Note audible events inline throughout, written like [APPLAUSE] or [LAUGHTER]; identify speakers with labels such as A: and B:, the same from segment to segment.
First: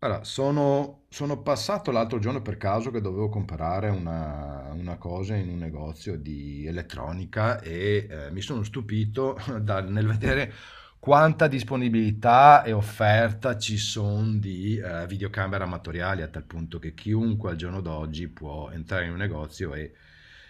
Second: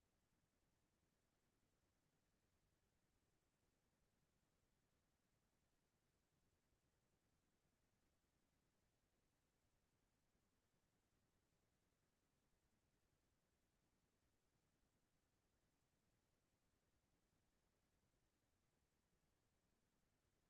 A: Allora, sono passato l'altro giorno per caso che dovevo comprare una cosa in un negozio di elettronica e mi sono stupito [LAUGHS] nel vedere quanta disponibilità e offerta ci sono di videocamere amatoriali, a tal punto che chiunque al giorno d'oggi può entrare in un negozio e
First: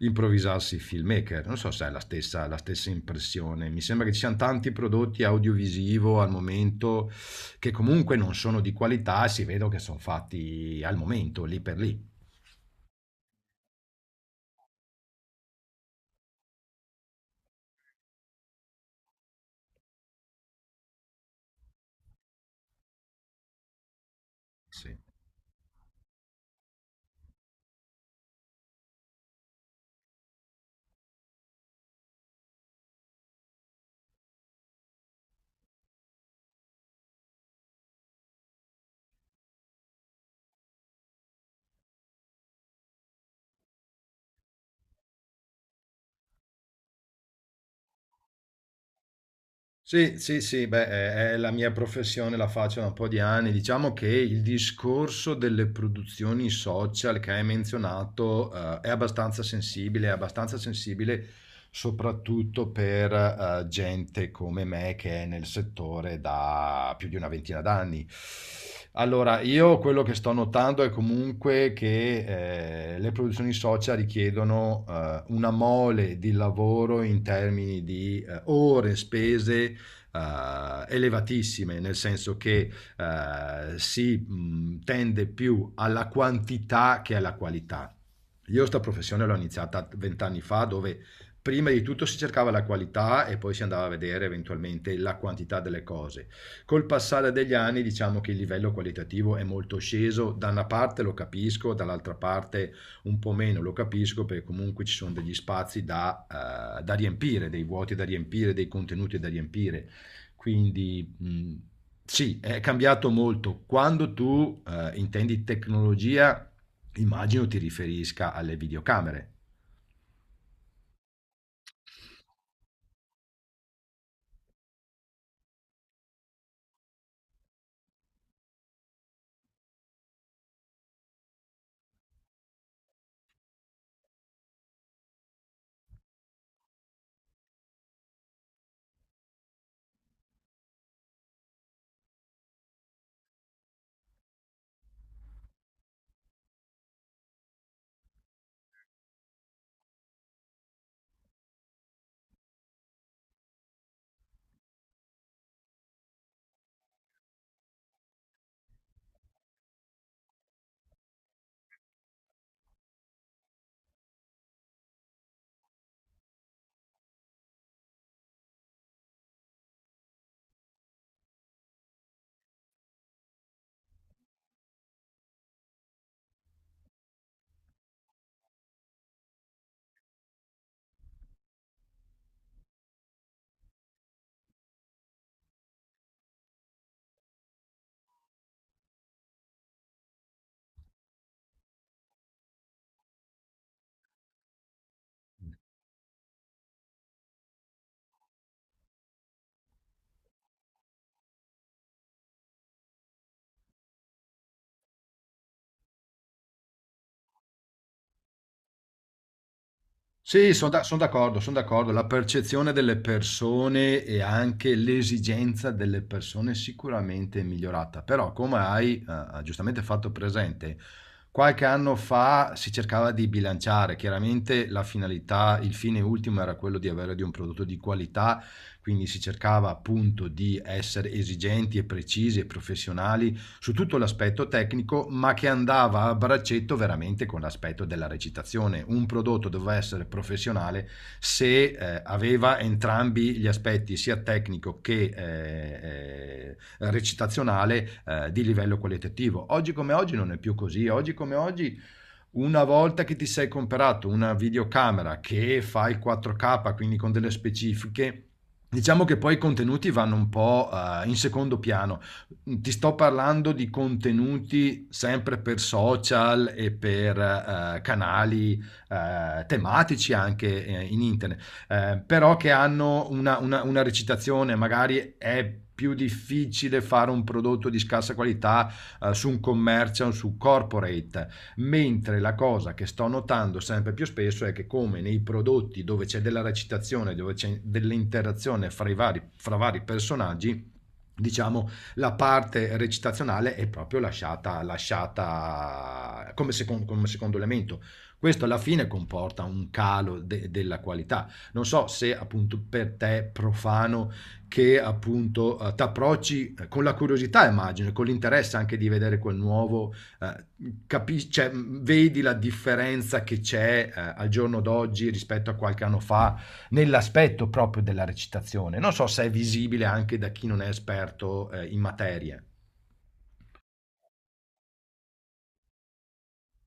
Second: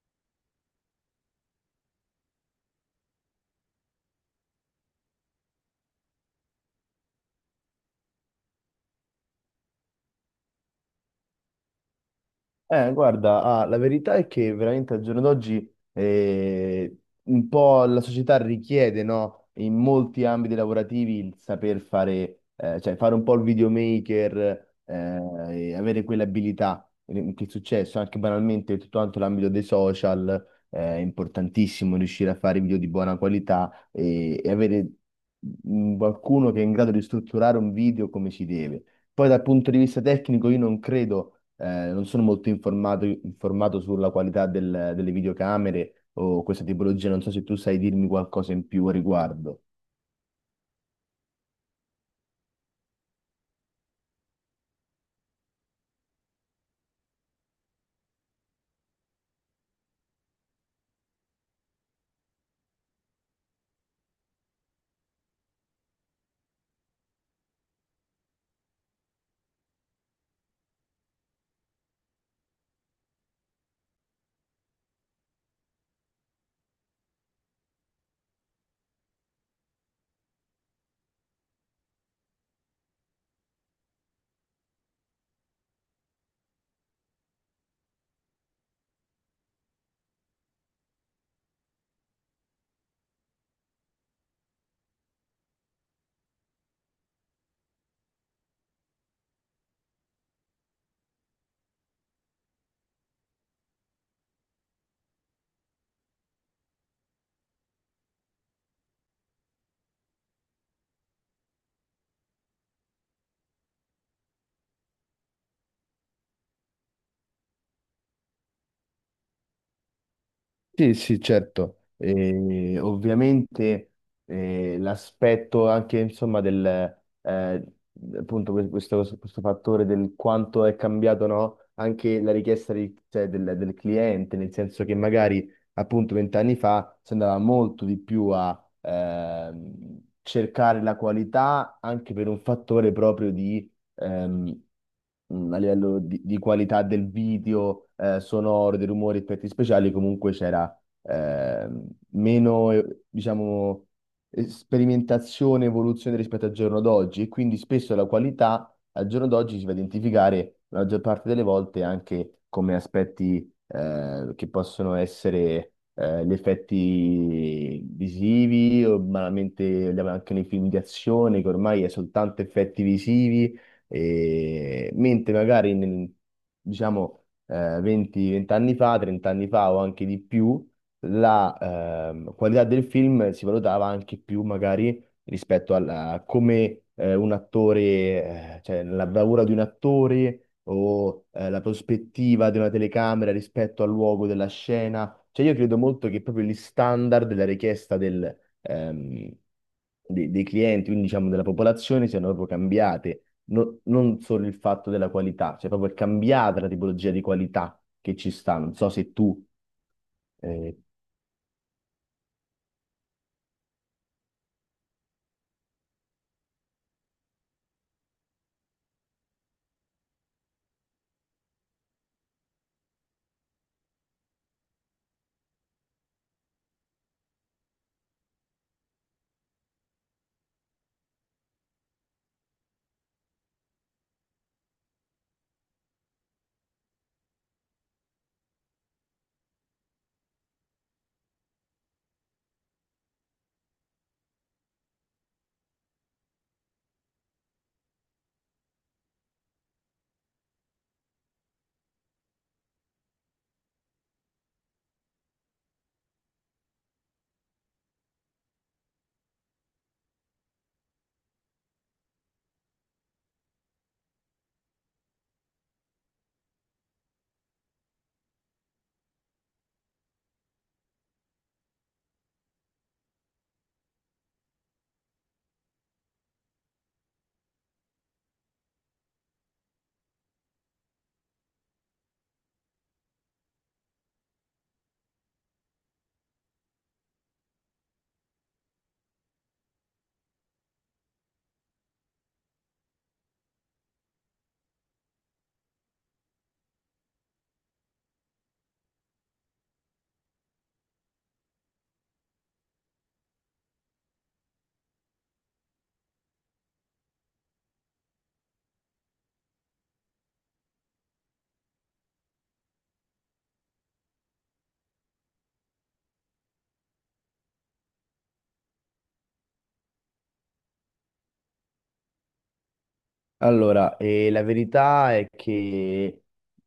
A: improvvisarsi filmmaker. Non so se è la stessa impressione. Mi sembra che ci siano tanti prodotti audiovisivo al momento che comunque non sono di qualità, si vedono che sono fatti al momento, lì per lì.
B: Guarda, ah, la verità è che veramente al giorno d'oggi un po' la società richiede, no, in molti ambiti lavorativi il saper fare, cioè fare un po' il videomaker,
A: Sì.
B: e avere quell'abilità che è successo anche banalmente tutto quanto l'ambito dei social, è importantissimo riuscire a fare video di buona qualità e avere qualcuno che è in grado di strutturare un video come si deve. Poi dal punto di vista tecnico io non credo, non sono molto informato sulla qualità delle videocamere o questa tipologia, non so se tu sai dirmi qualcosa in più a riguardo.
A: Sì, sì, sì, beh, è la mia professione, la faccio da un po' di anni. Diciamo che il discorso delle produzioni social che hai menzionato, è abbastanza sensibile soprattutto per, gente come me che è nel settore da più di una ventina d'anni. Allora, io quello che sto notando è comunque che le produzioni social richiedono una mole di lavoro in termini di ore spese elevatissime, nel senso che si tende più alla quantità che alla qualità. Io sta professione l'ho iniziata vent'anni fa, dove prima di tutto si cercava la qualità e poi si andava a vedere eventualmente la quantità delle cose. Col passare degli anni diciamo che il livello qualitativo è molto sceso, da una parte lo capisco, dall'altra parte un po' meno lo capisco perché comunque ci sono degli spazi da, da riempire, dei vuoti da riempire, dei contenuti da riempire quindi, sì, è cambiato molto. Quando tu, intendi tecnologia, immagino ti riferisca alle videocamere.
B: Sì, sì, certo. Ovviamente l'aspetto anche, insomma, del eh, appunto questo fattore del quanto è cambiato, no? Anche la richiesta cioè, del cliente, nel senso che magari appunto 20 anni fa si andava molto di più a cercare la qualità, anche per un fattore proprio di a livello di qualità del video, sonoro, dei rumori, effetti speciali. Comunque c'era eh, meno, diciamo, sperimentazione e evoluzione rispetto al giorno d'oggi, e quindi spesso la qualità al giorno d'oggi si va a identificare la maggior parte delle volte anche come aspetti che possono essere gli effetti visivi, o banalmente andiamo anche nei film di azione che ormai è soltanto effetti visivi, mentre magari diciamo, 20 anni fa, 30 anni fa o anche di più, la qualità del film si valutava anche più magari rispetto a come, un attore, cioè la bravura di un attore, o la prospettiva di una telecamera rispetto al luogo della scena. Cioè io credo molto che proprio gli standard della richiesta dei clienti, quindi diciamo della popolazione, siano proprio cambiate. Non solo il fatto della qualità, cioè proprio è cambiata la tipologia di qualità che ci sta. Non so se tu
A: Sì, sono
B: eh,
A: d'accordo, sono d'accordo. La percezione delle persone e anche l'esigenza delle persone sicuramente è migliorata, però come hai giustamente fatto presente, qualche anno fa si cercava di bilanciare, chiaramente la finalità, il fine ultimo era quello di avere di un prodotto di qualità, quindi si cercava appunto di essere esigenti e precisi e professionali su tutto l'aspetto tecnico, ma che andava a braccetto veramente con l'aspetto della recitazione. Un prodotto doveva essere professionale se aveva entrambi gli aspetti, sia tecnico che recitazionale, di livello qualitativo. Oggi come oggi non è più così, oggi come oggi una volta che ti sei comperato una videocamera che fa il 4K, quindi con delle specifiche, diciamo che poi i contenuti vanno un po' in secondo piano. Ti sto parlando di contenuti sempre per social e per canali tematici anche in internet, però che hanno una recitazione, magari è più difficile fare un prodotto di scarsa qualità su un commercial, su corporate, mentre la cosa che sto notando sempre più spesso è che come nei prodotti dove c'è della recitazione, dove c'è dell'interazione fra vari personaggi, diciamo la parte recitazionale è proprio lasciata come secondo elemento. Questo alla fine comporta un calo della qualità. Non so se appunto per te profano che appunto ti approcci con la curiosità, immagino, e con l'interesse anche di vedere quel nuovo, eh, capisci, cioè, vedi la differenza che c'è, al giorno d'oggi rispetto a qualche anno fa, nell'aspetto proprio della recitazione. Non so se è visibile anche da chi non è esperto, in materia.
B: allora, la verità è che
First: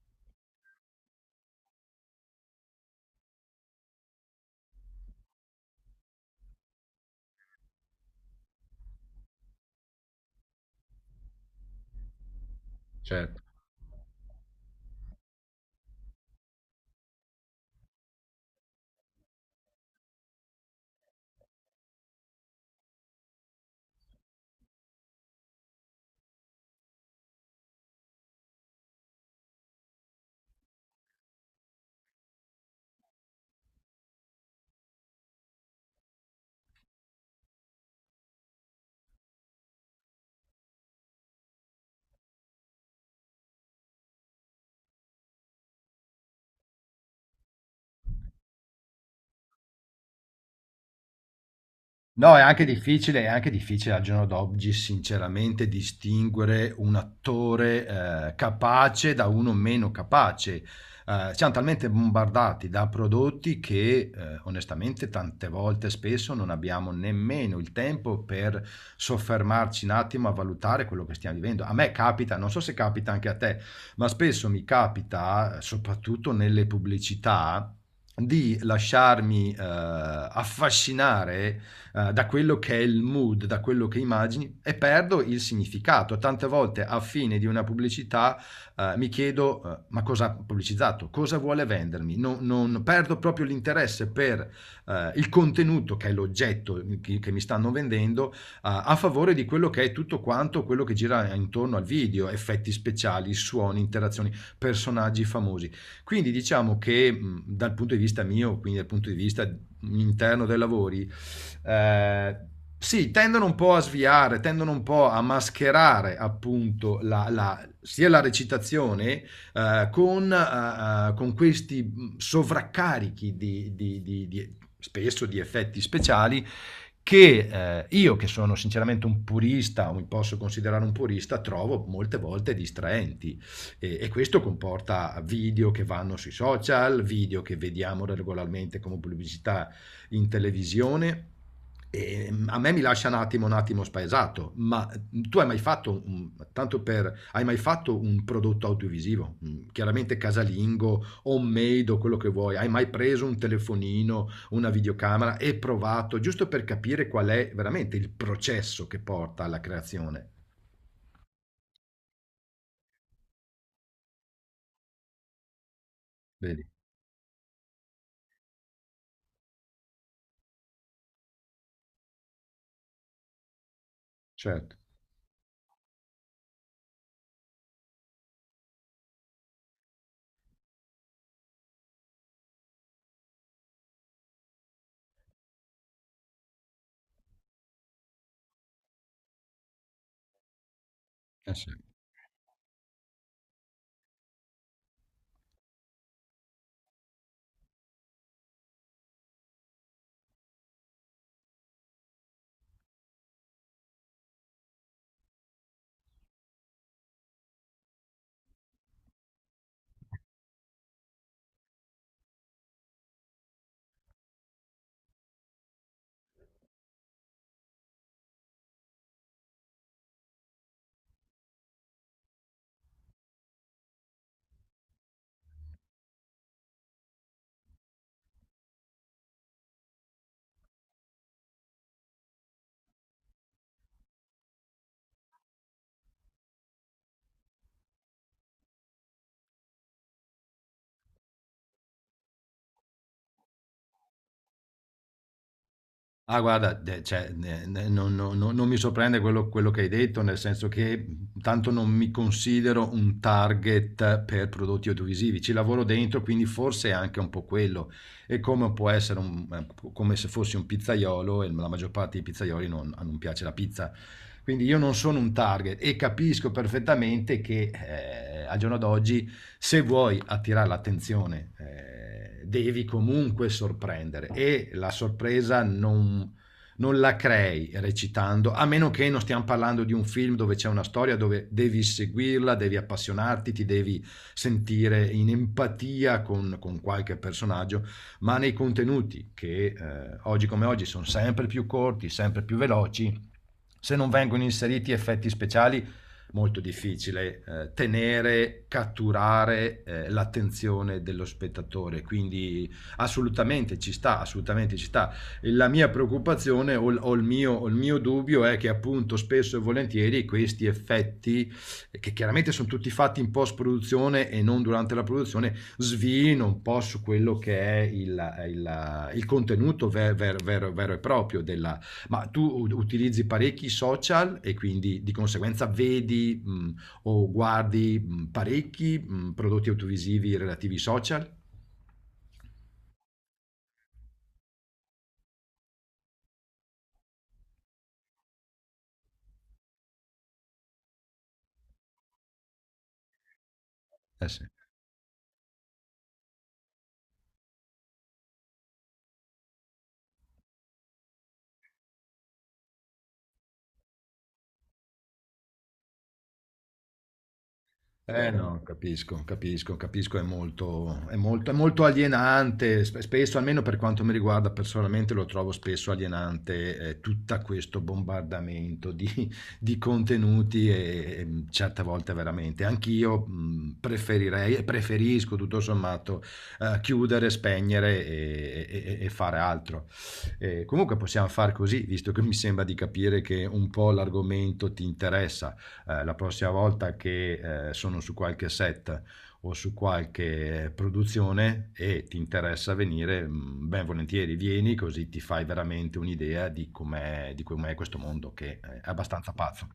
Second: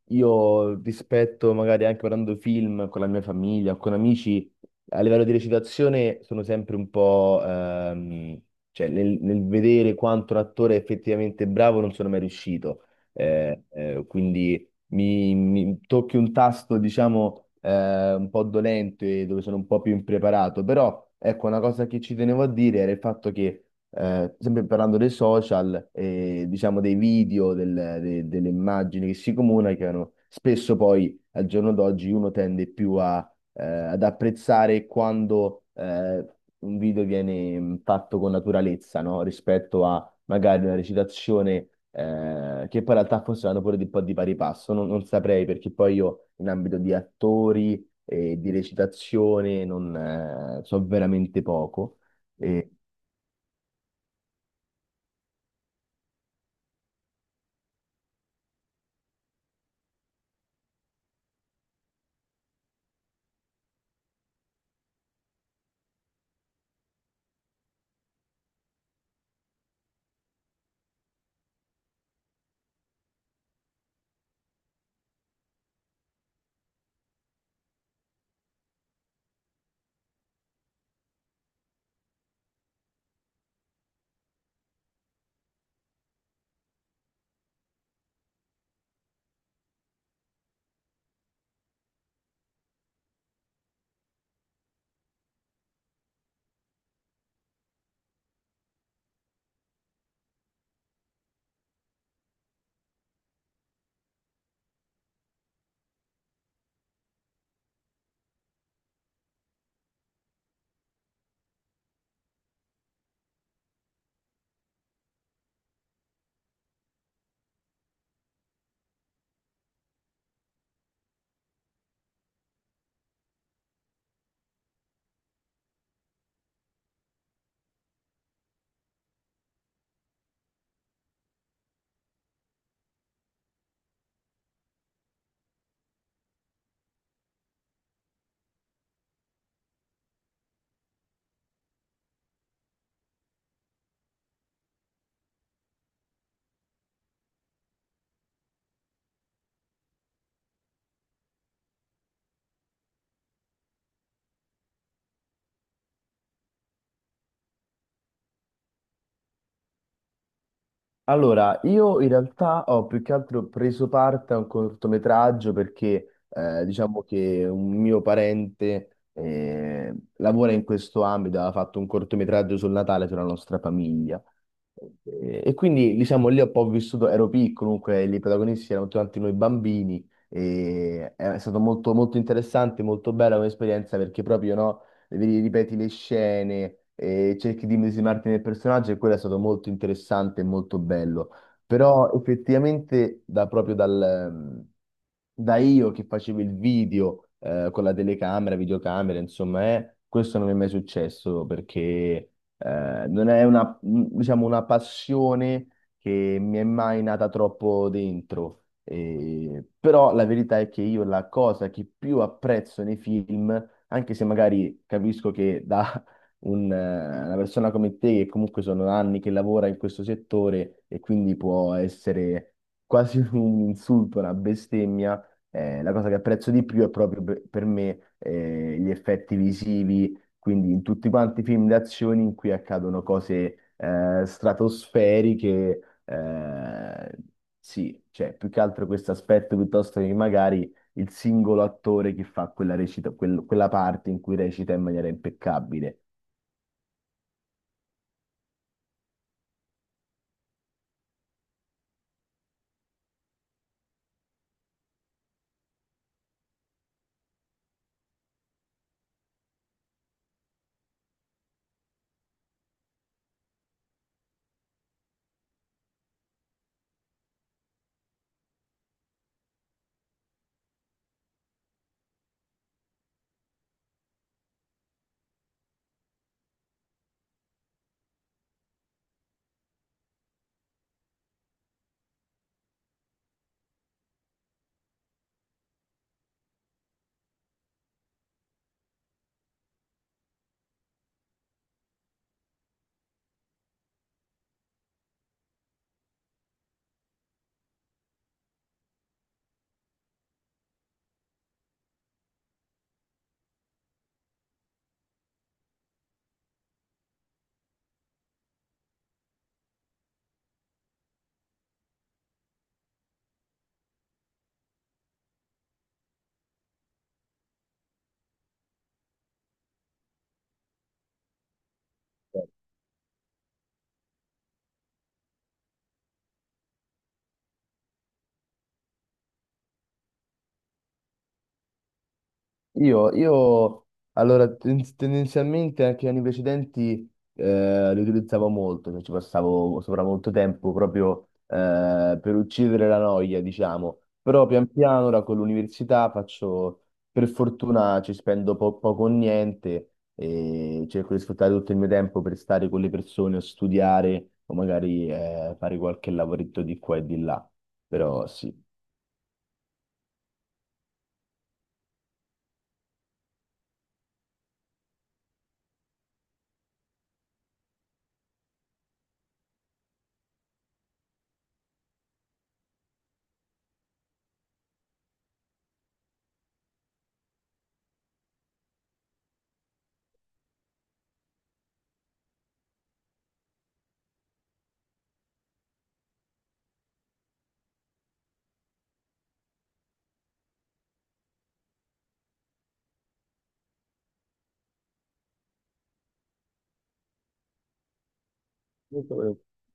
B: io, rispetto, magari anche guardando film con la mia famiglia o con amici, a livello di recitazione, sono sempre un po', cioè nel vedere quanto un attore è effettivamente bravo, non sono mai riuscito.
A: Cioè.
B: Quindi mi tocchi un tasto, diciamo, un po' dolente, dove sono un po' più impreparato. Però ecco, una cosa che ci tenevo a dire era il fatto che, sempre parlando dei social, e diciamo dei video, delle immagini che si comunicano, spesso poi al giorno d'oggi uno tende più ad apprezzare quando un video viene fatto con naturalezza, no? Rispetto a magari una recitazione che poi, in realtà, forse vanno pure di un po' di pari passo, non saprei, perché poi io, in ambito di attori e di recitazione, non so veramente poco.
A: No,
B: Mm.
A: è anche difficile al giorno d'oggi sinceramente distinguere un attore capace da uno meno capace. Siamo talmente bombardati da prodotti che onestamente tante volte spesso non abbiamo nemmeno il tempo per soffermarci un attimo a valutare quello che stiamo vivendo. A me capita, non so se capita anche a te, ma spesso mi capita, soprattutto nelle pubblicità, di lasciarmi affascinare da quello che è il mood, da quello che immagini e perdo il significato. Tante volte a fine di una pubblicità mi chiedo ma cosa ha pubblicizzato, cosa vuole vendermi, non perdo proprio l'interesse per il contenuto che è l'oggetto che mi stanno vendendo a favore di quello che è tutto quanto quello che gira intorno al video, effetti speciali, suoni, interazioni, personaggi famosi. Quindi diciamo che dal punto di vista mio, quindi dal punto di vista interno dei lavori, eh, sì, tendono un po' a sviare, tendono un po' a mascherare appunto sia la recitazione con questi sovraccarichi spesso di effetti speciali che io, che sono sinceramente un purista, o mi posso considerare un purista, trovo molte volte distraenti. E questo comporta video che vanno sui social, video che vediamo regolarmente come pubblicità in televisione e a me mi lascia un attimo spaesato, ma tu hai mai fatto, tanto per, hai mai fatto un prodotto audiovisivo, chiaramente casalingo, homemade o quello che vuoi, hai mai preso un telefonino, una videocamera e provato, giusto per capire qual è veramente il processo che porta alla creazione?
B: Allora, io in realtà ho più che altro preso parte a un cortometraggio, perché,
A: Vedi,
B: diciamo, che un mio parente lavora in questo ambito, ha fatto un cortometraggio sul Natale, sulla nostra famiglia.
A: certo.
B: E quindi, diciamo, lì ho un po' vissuto. Ero piccolo, comunque i protagonisti erano tutti noi bambini, e è stato molto, molto interessante, molto bella come esperienza, perché proprio, no, ripeti le scene e cerchi di immedesimarti nel personaggio, e quello è stato molto interessante e molto bello.
A: Eh sì.
B: Però effettivamente ehm, da io che facevo il video con la telecamera, videocamera, insomma, questo non mi è mai successo, perché non è una, diciamo, una passione che mi è mai nata troppo dentro. Però la verità è che, io, la cosa che più apprezzo nei film, anche se magari capisco che da una persona come te, che comunque sono anni che lavora in questo settore, e quindi può essere quasi [LAUGHS] un insulto, una bestemmia, la cosa che apprezzo di più è proprio, per me, gli effetti visivi, quindi in tutti quanti i film d'azione in cui accadono cose stratosferiche. Eh, sì, cioè più che altro questo aspetto, piuttosto che magari il singolo attore che fa quella recita, quella parte in cui recita in maniera impeccabile.
A: Ah guarda, de cioè, ne ne non mi sorprende quello che hai detto, nel senso che, tanto non mi considero un target per prodotti audiovisivi. Ci lavoro dentro, quindi forse è anche un po' quello e come può essere come se fossi un pizzaiolo e la maggior parte dei pizzaioli non piace la pizza. Quindi io non sono un target e capisco perfettamente che al giorno d'oggi se vuoi attirare l'attenzione devi comunque sorprendere e la sorpresa non la crei recitando, a meno che non stiamo parlando di un film dove c'è una storia dove devi seguirla, devi appassionarti, ti devi sentire in empatia con qualche personaggio, ma nei contenuti che oggi come oggi sono sempre più corti, sempre più veloci, se non vengono inseriti effetti speciali, molto difficile tenere, catturare l'attenzione dello spettatore, quindi assolutamente ci sta, assolutamente ci sta. E la mia preoccupazione il mio dubbio è che appunto spesso e volentieri questi effetti, che chiaramente sono tutti fatti in post produzione e non durante la produzione, svino un po' su quello che è il contenuto vero e proprio della... Ma tu utilizzi parecchi social e quindi di conseguenza vedi o guardi parecchi prodotti audiovisivi relativi ai social?
B: Io allora, tendenzialmente, anche gli anni precedenti li utilizzavo molto, cioè ci passavo sopra molto tempo, proprio per uccidere la noia, diciamo.
A: Eh sì.
B: Però pian piano, ora con l'università faccio, per fortuna, ci spendo poco o niente, e cerco di sfruttare tutto il mio tempo per stare con le persone o studiare o magari fare qualche lavoretto di qua e di là. Però
A: Eh no,
B: sì.
A: capisco, capisco, capisco, è molto, è molto, è molto alienante, spesso, almeno per quanto mi riguarda personalmente, lo trovo spesso alienante tutto questo bombardamento di, [LAUGHS] di contenuti certe volte veramente. Anch'io preferirei e preferisco tutto sommato chiudere, spegnere e fare altro. Comunque possiamo far così, visto che mi sembra di capire che un po' l'argomento ti interessa la prossima volta che sono su qualche set o su qualche produzione e ti interessa venire, ben volentieri vieni, così ti fai veramente un'idea di com'è questo mondo che è abbastanza pazzo.